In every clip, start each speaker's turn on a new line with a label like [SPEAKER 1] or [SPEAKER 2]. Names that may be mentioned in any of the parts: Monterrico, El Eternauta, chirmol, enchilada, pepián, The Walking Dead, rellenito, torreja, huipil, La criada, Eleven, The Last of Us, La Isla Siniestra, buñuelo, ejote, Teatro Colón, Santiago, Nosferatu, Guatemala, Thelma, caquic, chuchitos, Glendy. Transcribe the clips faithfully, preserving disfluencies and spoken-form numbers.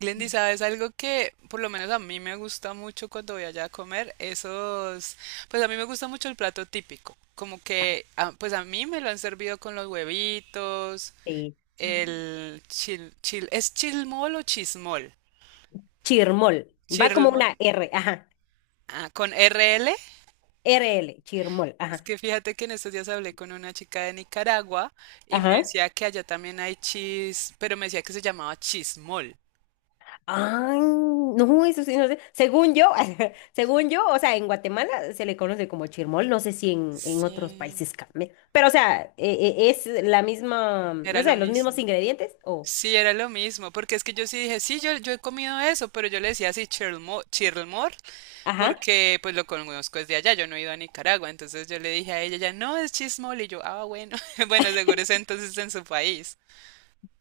[SPEAKER 1] Glendy, ¿sabes algo que por lo menos a mí me gusta mucho cuando voy allá a comer? Esos, pues a mí me gusta mucho el plato típico, como que, ah, pues a mí me lo han servido con los huevitos,
[SPEAKER 2] Sí.
[SPEAKER 1] el chil, chil, ¿es chilmol o chismol?
[SPEAKER 2] Chirmol. Va como
[SPEAKER 1] Chirmol.
[SPEAKER 2] una R, ajá.
[SPEAKER 1] Ah, con R L.
[SPEAKER 2] R L, chirmol,
[SPEAKER 1] Es
[SPEAKER 2] ajá.
[SPEAKER 1] que fíjate que en estos días hablé con una chica de Nicaragua y me
[SPEAKER 2] Ajá.
[SPEAKER 1] decía que allá también hay chis, pero me decía que se llamaba chismol.
[SPEAKER 2] Ay, no, eso sí, no sé. Según yo, según yo, o sea, en Guatemala se le conoce como chirmol, no sé si en, en otros
[SPEAKER 1] Sí,
[SPEAKER 2] países cambia. Pero, o sea, e- e- es la misma,
[SPEAKER 1] era
[SPEAKER 2] no
[SPEAKER 1] lo
[SPEAKER 2] sé, los mismos
[SPEAKER 1] mismo.
[SPEAKER 2] ingredientes o,
[SPEAKER 1] Sí, era lo mismo, porque es que yo sí dije, sí, yo, yo he comido eso, pero yo le decía así, Chirlmore, Chirlmore,
[SPEAKER 2] ajá.
[SPEAKER 1] porque pues lo conozco desde allá, yo no he ido a Nicaragua, entonces yo le dije a ella, ya no, es chismol, y yo, ah, bueno, bueno, seguro es entonces en su país.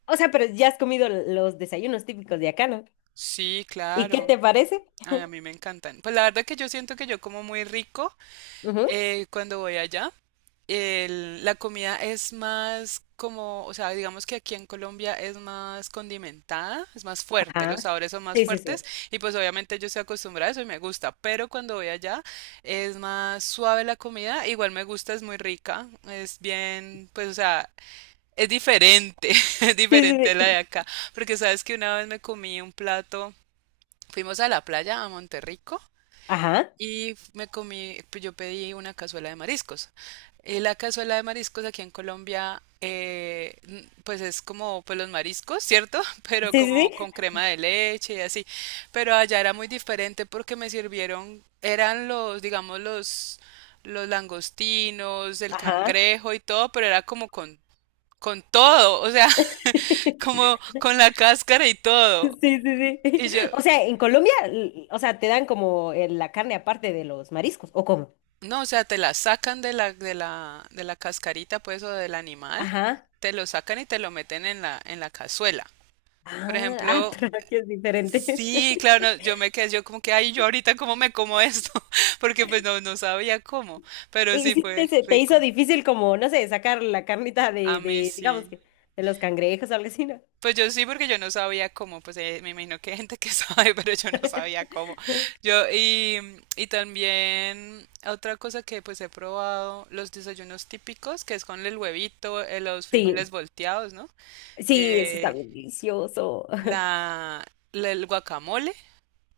[SPEAKER 2] O sea, pero ya has comido los desayunos típicos de acá, ¿no?
[SPEAKER 1] Sí,
[SPEAKER 2] ¿Y qué
[SPEAKER 1] claro.
[SPEAKER 2] te parece?
[SPEAKER 1] Ay, a mí me encantan. Pues la verdad que yo siento que yo como muy rico
[SPEAKER 2] Ujú.
[SPEAKER 1] eh, cuando voy allá, el- la comida es más como, o sea, digamos que aquí en Colombia es más condimentada, es más fuerte, los
[SPEAKER 2] Ajá.
[SPEAKER 1] sabores son más
[SPEAKER 2] Sí, sí,
[SPEAKER 1] fuertes
[SPEAKER 2] sí.
[SPEAKER 1] y pues obviamente yo estoy acostumbrada a eso y me gusta, pero cuando voy allá es más suave la comida, igual me gusta, es muy rica, es bien, pues o sea, es diferente, es
[SPEAKER 2] Sí,
[SPEAKER 1] diferente a
[SPEAKER 2] sí,
[SPEAKER 1] la de
[SPEAKER 2] sí.
[SPEAKER 1] acá, porque sabes que una vez me comí un plato, fuimos a la playa, a Monterrico
[SPEAKER 2] Ajá.
[SPEAKER 1] y me comí, pues yo pedí una cazuela de mariscos. Eh, la cazuela de mariscos aquí en Colombia, eh, n- pues es como pues los mariscos, ¿cierto?
[SPEAKER 2] Sí,
[SPEAKER 1] Pero
[SPEAKER 2] sí,
[SPEAKER 1] como
[SPEAKER 2] sí.
[SPEAKER 1] con crema de leche y así. Pero allá era muy diferente porque me sirvieron, eran los, digamos, los, los langostinos, el
[SPEAKER 2] Ajá.
[SPEAKER 1] cangrejo y todo, pero era como con, con todo, o sea, como con la cáscara y
[SPEAKER 2] Sí,
[SPEAKER 1] todo.
[SPEAKER 2] sí, sí.
[SPEAKER 1] Y yo,
[SPEAKER 2] O sea, en Colombia, l- o sea, te dan como eh, la carne aparte de los mariscos, ¿o cómo?
[SPEAKER 1] no, o sea, te la sacan de la, de la, de la cascarita, pues, o del animal,
[SPEAKER 2] Ajá.
[SPEAKER 1] te lo sacan y te lo meten en la, en la cazuela. Por
[SPEAKER 2] Ah, ah,
[SPEAKER 1] ejemplo,
[SPEAKER 2] pero aquí es diferente.
[SPEAKER 1] sí, claro, no, yo me quedé, yo como que, ay, yo ahorita cómo me como esto, porque pues no, no sabía cómo, pero
[SPEAKER 2] ¿Y
[SPEAKER 1] sí
[SPEAKER 2] si te,
[SPEAKER 1] fue
[SPEAKER 2] se te hizo
[SPEAKER 1] rico.
[SPEAKER 2] difícil como, no sé, sacar la carnita
[SPEAKER 1] A
[SPEAKER 2] de,
[SPEAKER 1] mí
[SPEAKER 2] de, digamos
[SPEAKER 1] sí.
[SPEAKER 2] que, de los cangrejos o algo así, ¿no?
[SPEAKER 1] Pues yo sí, porque yo no sabía cómo, pues eh, me imagino que hay gente que sabe, pero yo no sabía cómo. Yo, y, y también otra cosa que pues he probado, los desayunos típicos, que es con el huevito, eh, los frijoles
[SPEAKER 2] Sí,
[SPEAKER 1] volteados, ¿no?
[SPEAKER 2] sí, eso está
[SPEAKER 1] Eh,
[SPEAKER 2] bien delicioso.
[SPEAKER 1] la, la- el guacamole,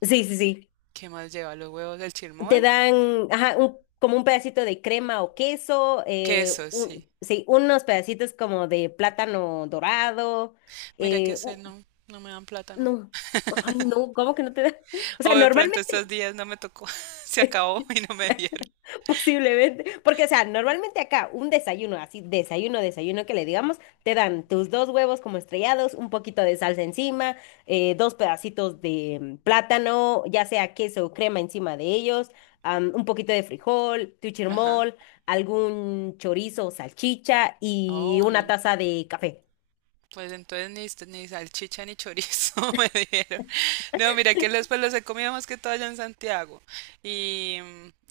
[SPEAKER 2] Sí, sí, sí.
[SPEAKER 1] ¿qué más lleva? Los huevos, el
[SPEAKER 2] Te
[SPEAKER 1] chirmol,
[SPEAKER 2] dan, ajá, un- como un pedacito de crema o queso, eh,
[SPEAKER 1] queso,
[SPEAKER 2] un-
[SPEAKER 1] sí.
[SPEAKER 2] sí, unos pedacitos como de plátano dorado.
[SPEAKER 1] Mira que ese no, no me dan plátano.
[SPEAKER 2] No, ay, no, ¿cómo que no te da? O
[SPEAKER 1] O
[SPEAKER 2] sea,
[SPEAKER 1] de pronto
[SPEAKER 2] normalmente,
[SPEAKER 1] estos días no me tocó, se acabó y no me dieron.
[SPEAKER 2] posiblemente, porque, o sea, normalmente acá un desayuno, así, desayuno, desayuno que le digamos, te dan tus dos huevos como estrellados, un poquito de salsa encima, eh, dos pedacitos de mm, plátano, ya sea queso o crema encima de ellos, am, un poquito de frijol, tu
[SPEAKER 1] Ajá.
[SPEAKER 2] chirmol, algún chorizo o salchicha y
[SPEAKER 1] Oh,
[SPEAKER 2] una
[SPEAKER 1] no.
[SPEAKER 2] taza de café.
[SPEAKER 1] Pues entonces ni, ni salchicha ni chorizo me dieron. No, mira que los, pues los he comido más que todo allá en Santiago y,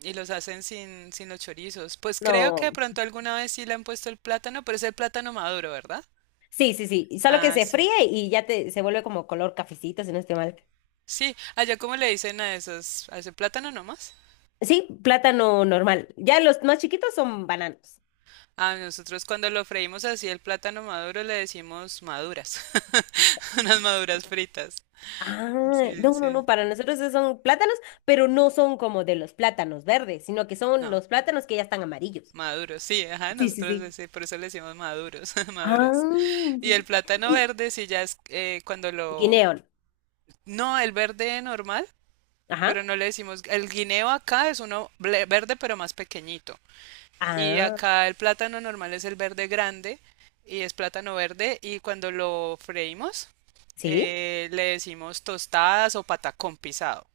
[SPEAKER 1] y los hacen sin, sin los chorizos. Pues creo que
[SPEAKER 2] No,
[SPEAKER 1] de pronto alguna vez sí le han puesto el plátano, pero es el plátano maduro, ¿verdad?
[SPEAKER 2] sí, sí, sí, solo que
[SPEAKER 1] Ah,
[SPEAKER 2] se
[SPEAKER 1] sí.
[SPEAKER 2] fríe y ya te, se vuelve como color cafecito, si no estoy mal.
[SPEAKER 1] Sí, allá como le dicen a esos, a ese plátano nomás.
[SPEAKER 2] Sí, plátano normal. Ya los más chiquitos son bananos.
[SPEAKER 1] A nosotros cuando lo freímos así el plátano maduro le decimos maduras, unas maduras fritas.
[SPEAKER 2] Ah,
[SPEAKER 1] Sí,
[SPEAKER 2] no, no,
[SPEAKER 1] sí.
[SPEAKER 2] no, para nosotros esos son plátanos, pero no son como de los plátanos verdes, sino que son
[SPEAKER 1] No.
[SPEAKER 2] los plátanos que ya están amarillos.
[SPEAKER 1] Maduros, sí, ajá,
[SPEAKER 2] Sí, sí,
[SPEAKER 1] nosotros
[SPEAKER 2] sí.
[SPEAKER 1] ese- por eso le decimos maduros, maduras.
[SPEAKER 2] Ah,
[SPEAKER 1] Y el
[SPEAKER 2] sí.
[SPEAKER 1] plátano
[SPEAKER 2] Y
[SPEAKER 1] verde, sí, ya es eh, cuando lo...
[SPEAKER 2] guineón.
[SPEAKER 1] No, el verde normal, pero
[SPEAKER 2] Ajá.
[SPEAKER 1] no le decimos... El guineo acá es uno ble- verde, pero más pequeñito. Y
[SPEAKER 2] Ah,
[SPEAKER 1] acá el plátano normal es el verde grande y es plátano verde. Y cuando lo freímos,
[SPEAKER 2] sí.
[SPEAKER 1] eh, le decimos tostadas o patacón pisado.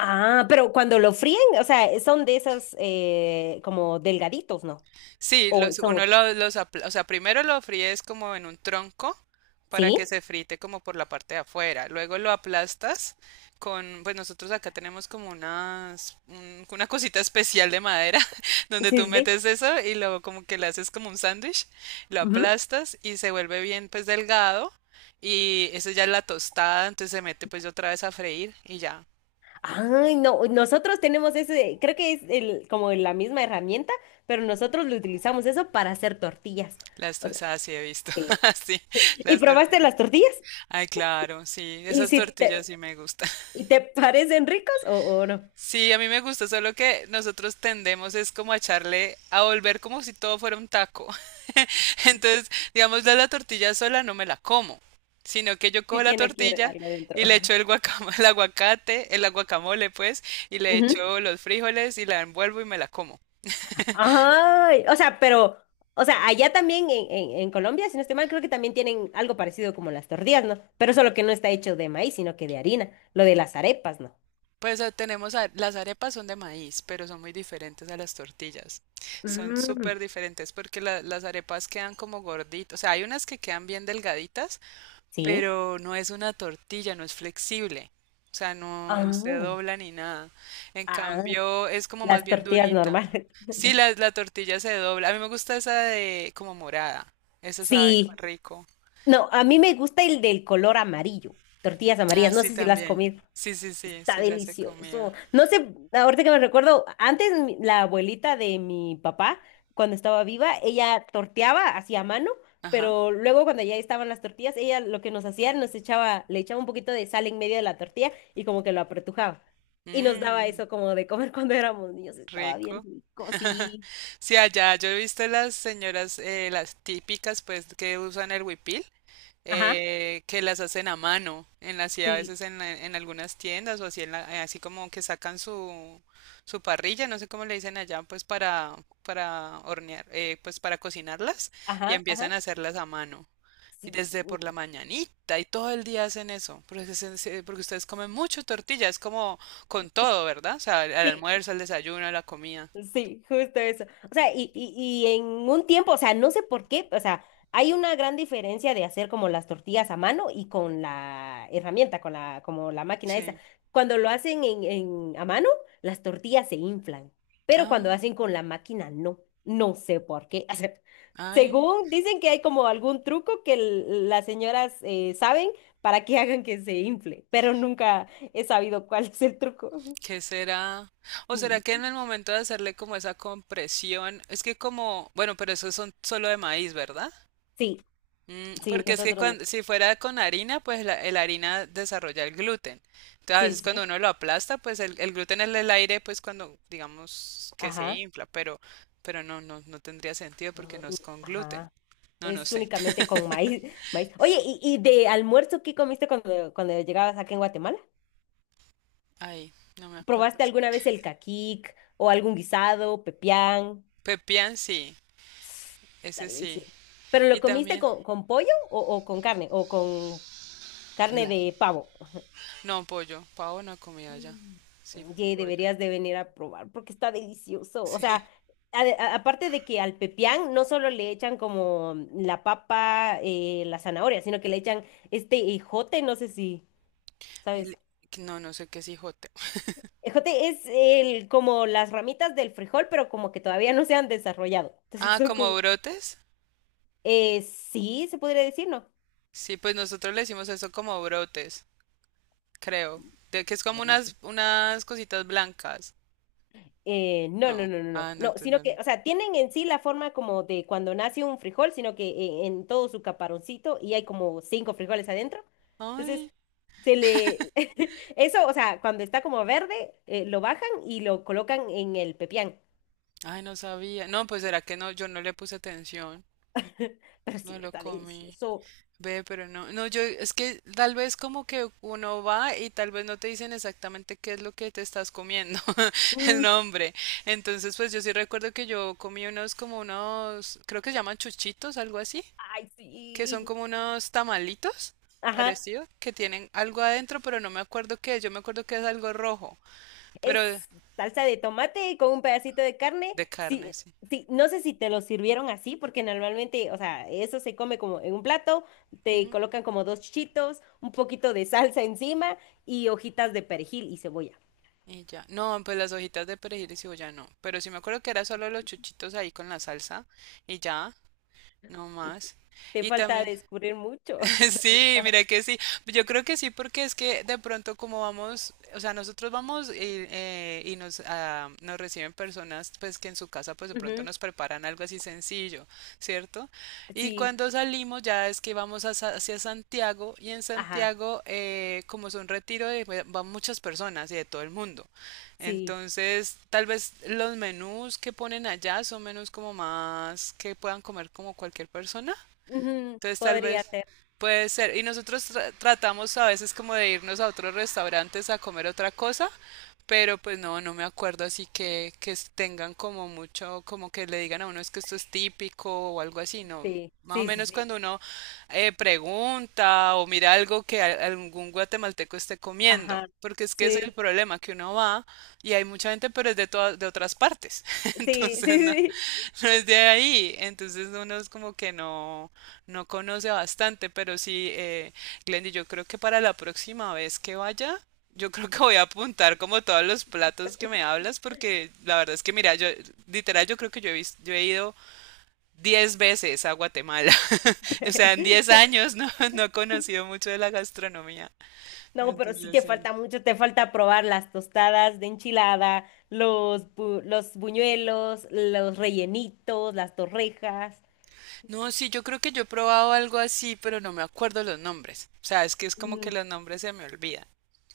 [SPEAKER 2] Ah, pero cuando lo fríen, o sea, son de esas eh, como delgaditos, ¿no?
[SPEAKER 1] Sí,
[SPEAKER 2] O
[SPEAKER 1] los,
[SPEAKER 2] son,
[SPEAKER 1] uno lo- los, apl- o sea, primero lo fríes como en un tronco para que
[SPEAKER 2] ¿sí?
[SPEAKER 1] se frite como por la parte de afuera. Luego lo aplastas con, pues nosotros acá tenemos como unas, un- una cosita especial de madera
[SPEAKER 2] Sí,
[SPEAKER 1] donde tú
[SPEAKER 2] sí, sí.
[SPEAKER 1] metes eso y luego como que le haces como un sándwich, lo aplastas y se vuelve bien pues delgado y eso ya es la tostada, entonces se mete pues otra vez a freír y ya.
[SPEAKER 2] Ay, no, nosotros tenemos ese, creo que es el, como la misma herramienta, pero nosotros lo utilizamos eso para hacer tortillas.
[SPEAKER 1] Las
[SPEAKER 2] O sea,
[SPEAKER 1] tostadas sí he visto,
[SPEAKER 2] eh,
[SPEAKER 1] así,
[SPEAKER 2] ¿y
[SPEAKER 1] las
[SPEAKER 2] probaste
[SPEAKER 1] tortillas.
[SPEAKER 2] las tortillas?
[SPEAKER 1] Ay, claro, sí,
[SPEAKER 2] ¿Y
[SPEAKER 1] esas
[SPEAKER 2] si
[SPEAKER 1] tortillas
[SPEAKER 2] te,
[SPEAKER 1] sí me gustan.
[SPEAKER 2] y te parecen ricos o, o no?
[SPEAKER 1] Sí, a mí me gusta, solo que nosotros tendemos es como a echarle, a volver como si todo fuera un taco. Entonces, digamos, la, la tortilla sola no me la como, sino que yo cojo
[SPEAKER 2] Sí
[SPEAKER 1] la
[SPEAKER 2] tiene que ir
[SPEAKER 1] tortilla
[SPEAKER 2] algo adentro.
[SPEAKER 1] y le echo el guacam- el aguacate, el guacamole pues, y le
[SPEAKER 2] Ujú.
[SPEAKER 1] echo los frijoles y la envuelvo y me la como.
[SPEAKER 2] Ay, o sea, pero, o sea, allá también en, en, en Colombia, si no estoy mal, creo que también tienen algo parecido como las tortillas, ¿no? Pero solo que no está hecho de maíz, sino que de harina. Lo de las arepas, ¿no?
[SPEAKER 1] Pues eh, tenemos, a- las arepas son de maíz, pero son muy diferentes a las tortillas. Son
[SPEAKER 2] Mm,
[SPEAKER 1] súper diferentes porque la- las arepas quedan como gorditas. O sea, hay unas que quedan bien delgaditas,
[SPEAKER 2] sí.
[SPEAKER 1] pero no es una tortilla, no es flexible. O sea, no, no se dobla ni nada. En
[SPEAKER 2] Ah.
[SPEAKER 1] cambio, es como más
[SPEAKER 2] Las
[SPEAKER 1] bien
[SPEAKER 2] tortillas
[SPEAKER 1] durita.
[SPEAKER 2] normales.
[SPEAKER 1] Sí, la, la tortilla se dobla. A mí me gusta esa de como morada. Esa sabe
[SPEAKER 2] Sí.
[SPEAKER 1] rico.
[SPEAKER 2] No, a mí me gusta el del color amarillo. Tortillas amarillas,
[SPEAKER 1] Ah,
[SPEAKER 2] no
[SPEAKER 1] sí,
[SPEAKER 2] sé si las has
[SPEAKER 1] también.
[SPEAKER 2] comido.
[SPEAKER 1] Sí, sí, sí,
[SPEAKER 2] Está
[SPEAKER 1] sí las he comido.
[SPEAKER 2] delicioso. No sé, ahorita que me recuerdo, antes mi- la abuelita de mi papá, cuando estaba viva, ella torteaba hacía mano,
[SPEAKER 1] Ajá.
[SPEAKER 2] pero luego cuando ya estaban las tortillas, ella lo que nos hacía, nos echaba, le echaba un poquito de sal en medio de la tortilla y como que lo apretujaba. Y nos daba
[SPEAKER 1] Mmm,
[SPEAKER 2] eso como de comer cuando éramos niños. Estaba bien
[SPEAKER 1] rico.
[SPEAKER 2] rico, sí.
[SPEAKER 1] Sí, allá yo he visto las señoras, eh, las típicas, pues, que usan el huipil,
[SPEAKER 2] Ajá,
[SPEAKER 1] eh, que las hacen a mano, en las, y a
[SPEAKER 2] sí,
[SPEAKER 1] veces en, la- en algunas tiendas o así, en la- eh, así como que sacan su, su parrilla, no sé cómo le dicen allá, pues, para, para hornear, eh, pues, para cocinarlas y
[SPEAKER 2] ajá,
[SPEAKER 1] empiezan
[SPEAKER 2] ajá.
[SPEAKER 1] a hacerlas a mano. Y
[SPEAKER 2] Sí,
[SPEAKER 1] desde por la mañanita y todo el día hacen eso, porque, se- se- porque ustedes comen mucho tortilla, es como con todo, ¿verdad? O sea, al
[SPEAKER 2] sí,
[SPEAKER 1] almuerzo, al desayuno, a la comida.
[SPEAKER 2] sí, justo eso. O sea, y, y, y en un tiempo, o sea, no sé por qué, o sea, hay una gran diferencia de hacer como las tortillas a mano y con la herramienta, con la, como la máquina esa.
[SPEAKER 1] Sí.
[SPEAKER 2] Cuando lo hacen en, en- a mano, las tortillas se inflan, pero cuando
[SPEAKER 1] Ah.
[SPEAKER 2] hacen con la máquina, no. No sé por qué. O sea,
[SPEAKER 1] Ay,
[SPEAKER 2] según dicen que hay como algún truco que l- las señoras eh, saben para que hagan que se infle, pero nunca he sabido cuál es el truco.
[SPEAKER 1] ¿qué será? ¿O será que en el momento de hacerle como esa compresión, es que como, bueno, pero esos son solo de maíz, ¿verdad?
[SPEAKER 2] Sí.
[SPEAKER 1] Mm,
[SPEAKER 2] Sí,
[SPEAKER 1] porque es que
[SPEAKER 2] nosotros no.
[SPEAKER 1] cuando, si fuera con harina, pues la, el harina desarrolla el gluten. Entonces, a
[SPEAKER 2] Sí,
[SPEAKER 1] veces
[SPEAKER 2] sí,
[SPEAKER 1] cuando
[SPEAKER 2] sí.
[SPEAKER 1] uno lo aplasta, pues el, el gluten es el aire, pues cuando digamos que se
[SPEAKER 2] Ajá.
[SPEAKER 1] infla, pero, pero no, no, no tendría sentido porque
[SPEAKER 2] No,
[SPEAKER 1] no
[SPEAKER 2] no.
[SPEAKER 1] es con gluten.
[SPEAKER 2] Ajá.
[SPEAKER 1] No, no
[SPEAKER 2] Es
[SPEAKER 1] sé.
[SPEAKER 2] únicamente con maíz, maíz. Oye, ¿y, y de almuerzo qué comiste cuando, cuando llegabas acá en Guatemala?
[SPEAKER 1] Ay, no me acuerdo.
[SPEAKER 2] ¿Probaste
[SPEAKER 1] Sí.
[SPEAKER 2] alguna vez el caquic o algún guisado, pepián?
[SPEAKER 1] Pepián, sí,
[SPEAKER 2] Está
[SPEAKER 1] ese sí.
[SPEAKER 2] delicioso. ¿Pero
[SPEAKER 1] Y
[SPEAKER 2] lo comiste
[SPEAKER 1] también.
[SPEAKER 2] con, con pollo o, o con carne? ¿O con carne de pavo?
[SPEAKER 1] No, pollo. Pavo no comida ya.
[SPEAKER 2] Mm.
[SPEAKER 1] Sí,
[SPEAKER 2] Oye,
[SPEAKER 1] pollo.
[SPEAKER 2] deberías de venir a probar porque está delicioso. O
[SPEAKER 1] Sí.
[SPEAKER 2] sea, a- a- aparte de que al pepián no solo le echan como la papa, eh, la zanahoria, sino que le echan este ejote, no sé si, ¿sabes?
[SPEAKER 1] El- no, no sé qué es hijote.
[SPEAKER 2] Ejote es el, como las ramitas del frijol, pero como que todavía no se han desarrollado. Entonces
[SPEAKER 1] Ah,
[SPEAKER 2] son
[SPEAKER 1] como
[SPEAKER 2] como...
[SPEAKER 1] brotes.
[SPEAKER 2] Eh, sí, se podría decir, ¿no?
[SPEAKER 1] Sí, pues nosotros le decimos eso como brotes, creo. De que es
[SPEAKER 2] A
[SPEAKER 1] como
[SPEAKER 2] ver.
[SPEAKER 1] unas, unas cositas blancas.
[SPEAKER 2] Eh, no, no,
[SPEAKER 1] No.
[SPEAKER 2] no, no, no,
[SPEAKER 1] Ah, no,
[SPEAKER 2] no, sino
[SPEAKER 1] entonces
[SPEAKER 2] que,
[SPEAKER 1] no.
[SPEAKER 2] o sea, tienen en sí la forma como de cuando nace un frijol, sino que eh, en todo su caparoncito y hay como cinco frijoles adentro. Entonces,
[SPEAKER 1] Ay,
[SPEAKER 2] se le, eso, o sea, cuando está como verde, eh, lo bajan y lo colocan en el pepián.
[SPEAKER 1] ay, no sabía. No, pues será que no, yo no le puse atención.
[SPEAKER 2] Pero
[SPEAKER 1] No
[SPEAKER 2] sí,
[SPEAKER 1] lo
[SPEAKER 2] está
[SPEAKER 1] comí.
[SPEAKER 2] delicioso.
[SPEAKER 1] Ve, pero no, no, yo es que tal vez como que uno va y tal vez no te dicen exactamente qué es lo que te estás comiendo, el
[SPEAKER 2] Mm.
[SPEAKER 1] nombre. Entonces, pues yo sí recuerdo que yo comí unos como unos, creo que se llaman chuchitos, algo así,
[SPEAKER 2] Ay,
[SPEAKER 1] que son
[SPEAKER 2] sí.
[SPEAKER 1] como unos tamalitos
[SPEAKER 2] Ajá.
[SPEAKER 1] parecido, que tienen algo adentro, pero no me acuerdo qué, es, yo me acuerdo que es algo rojo, pero de,
[SPEAKER 2] Es salsa de tomate con un pedacito de carne.
[SPEAKER 1] carne,
[SPEAKER 2] Sí,
[SPEAKER 1] sí.
[SPEAKER 2] sí, no sé si te lo sirvieron así, porque normalmente, o sea, eso se come como en un plato, te
[SPEAKER 1] Ujú.
[SPEAKER 2] colocan como dos chitos, un poquito de salsa encima y hojitas de perejil y cebolla.
[SPEAKER 1] Y ya, no, pues las hojitas de perejil y cebolla no, pero sí me acuerdo que era solo los chuchitos ahí con la salsa y ya. No
[SPEAKER 2] Y te
[SPEAKER 1] más.
[SPEAKER 2] te
[SPEAKER 1] Y
[SPEAKER 2] falta
[SPEAKER 1] también,
[SPEAKER 2] descubrir mucho.
[SPEAKER 1] sí,
[SPEAKER 2] Todavía.
[SPEAKER 1] mira que sí. Yo creo que sí, porque es que de pronto como vamos, o sea, nosotros vamos y, eh, y nos, ah, nos reciben personas, pues que en su casa, pues de pronto
[SPEAKER 2] Ujú.
[SPEAKER 1] nos preparan algo así sencillo, ¿cierto? Y
[SPEAKER 2] Sí,
[SPEAKER 1] cuando salimos ya es que vamos a Sa- hacia Santiago y en
[SPEAKER 2] ajá,
[SPEAKER 1] Santiago, eh, como es un retiro, de- eh, van muchas personas y de todo el mundo.
[SPEAKER 2] sí.
[SPEAKER 1] Entonces, tal vez los menús que ponen allá son menús como más que puedan comer como cualquier persona.
[SPEAKER 2] Ujú.
[SPEAKER 1] Entonces tal
[SPEAKER 2] Podría
[SPEAKER 1] vez
[SPEAKER 2] ser,
[SPEAKER 1] puede ser. Y nosotros tra- tratamos a veces como de irnos a otros restaurantes a comer otra cosa, pero pues no, no me acuerdo así que, que s- tengan como mucho, como que le digan a uno es que esto es típico o algo así, no.
[SPEAKER 2] sí,
[SPEAKER 1] Más o
[SPEAKER 2] sí, sí,
[SPEAKER 1] menos
[SPEAKER 2] sí.
[SPEAKER 1] cuando uno eh, pregunta o mira algo que a- algún guatemalteco esté comiendo,
[SPEAKER 2] Ajá,
[SPEAKER 1] porque es que ese es el
[SPEAKER 2] sí,
[SPEAKER 1] problema, que uno va. Y hay mucha gente, pero es de todas, de otras partes.
[SPEAKER 2] sí, sí,
[SPEAKER 1] Entonces no,
[SPEAKER 2] sí.
[SPEAKER 1] no es de ahí. Entonces uno es como que no, no conoce bastante. Pero sí, eh, Glendy, yo creo que para la próxima vez que vaya, yo creo que voy a apuntar como todos los platos que me hablas, porque la verdad es que, mira, yo, literal, yo creo que yo he vis- yo he ido diez veces a Guatemala. O sea, en diez años no, no he conocido mucho de la gastronomía.
[SPEAKER 2] No, pero sí
[SPEAKER 1] Entonces,
[SPEAKER 2] te
[SPEAKER 1] sí.
[SPEAKER 2] falta mucho, te falta probar las tostadas de enchilada, los, bu- los buñuelos, los rellenitos, las torrejas.
[SPEAKER 1] No, sí, yo creo que yo he probado algo así, pero no me acuerdo los nombres. O sea, es que es como que
[SPEAKER 2] Mm.
[SPEAKER 1] los nombres se me olvidan.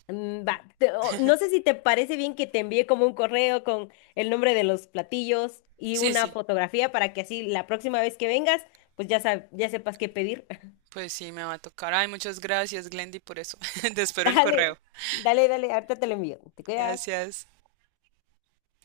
[SPEAKER 2] Mm, va, te- o- no sé si te parece bien que te envíe como un correo con el nombre de los platillos y
[SPEAKER 1] Sí,
[SPEAKER 2] una
[SPEAKER 1] sí,
[SPEAKER 2] fotografía para que así la próxima vez que vengas, pues ya, sab- ya sepas qué pedir.
[SPEAKER 1] pues sí, me va a tocar. Ay, muchas gracias, Glendy, por eso. Te espero el
[SPEAKER 2] Dale,
[SPEAKER 1] correo.
[SPEAKER 2] dale, dale, ahorita te lo envío. ¿Te cuidas?
[SPEAKER 1] Gracias.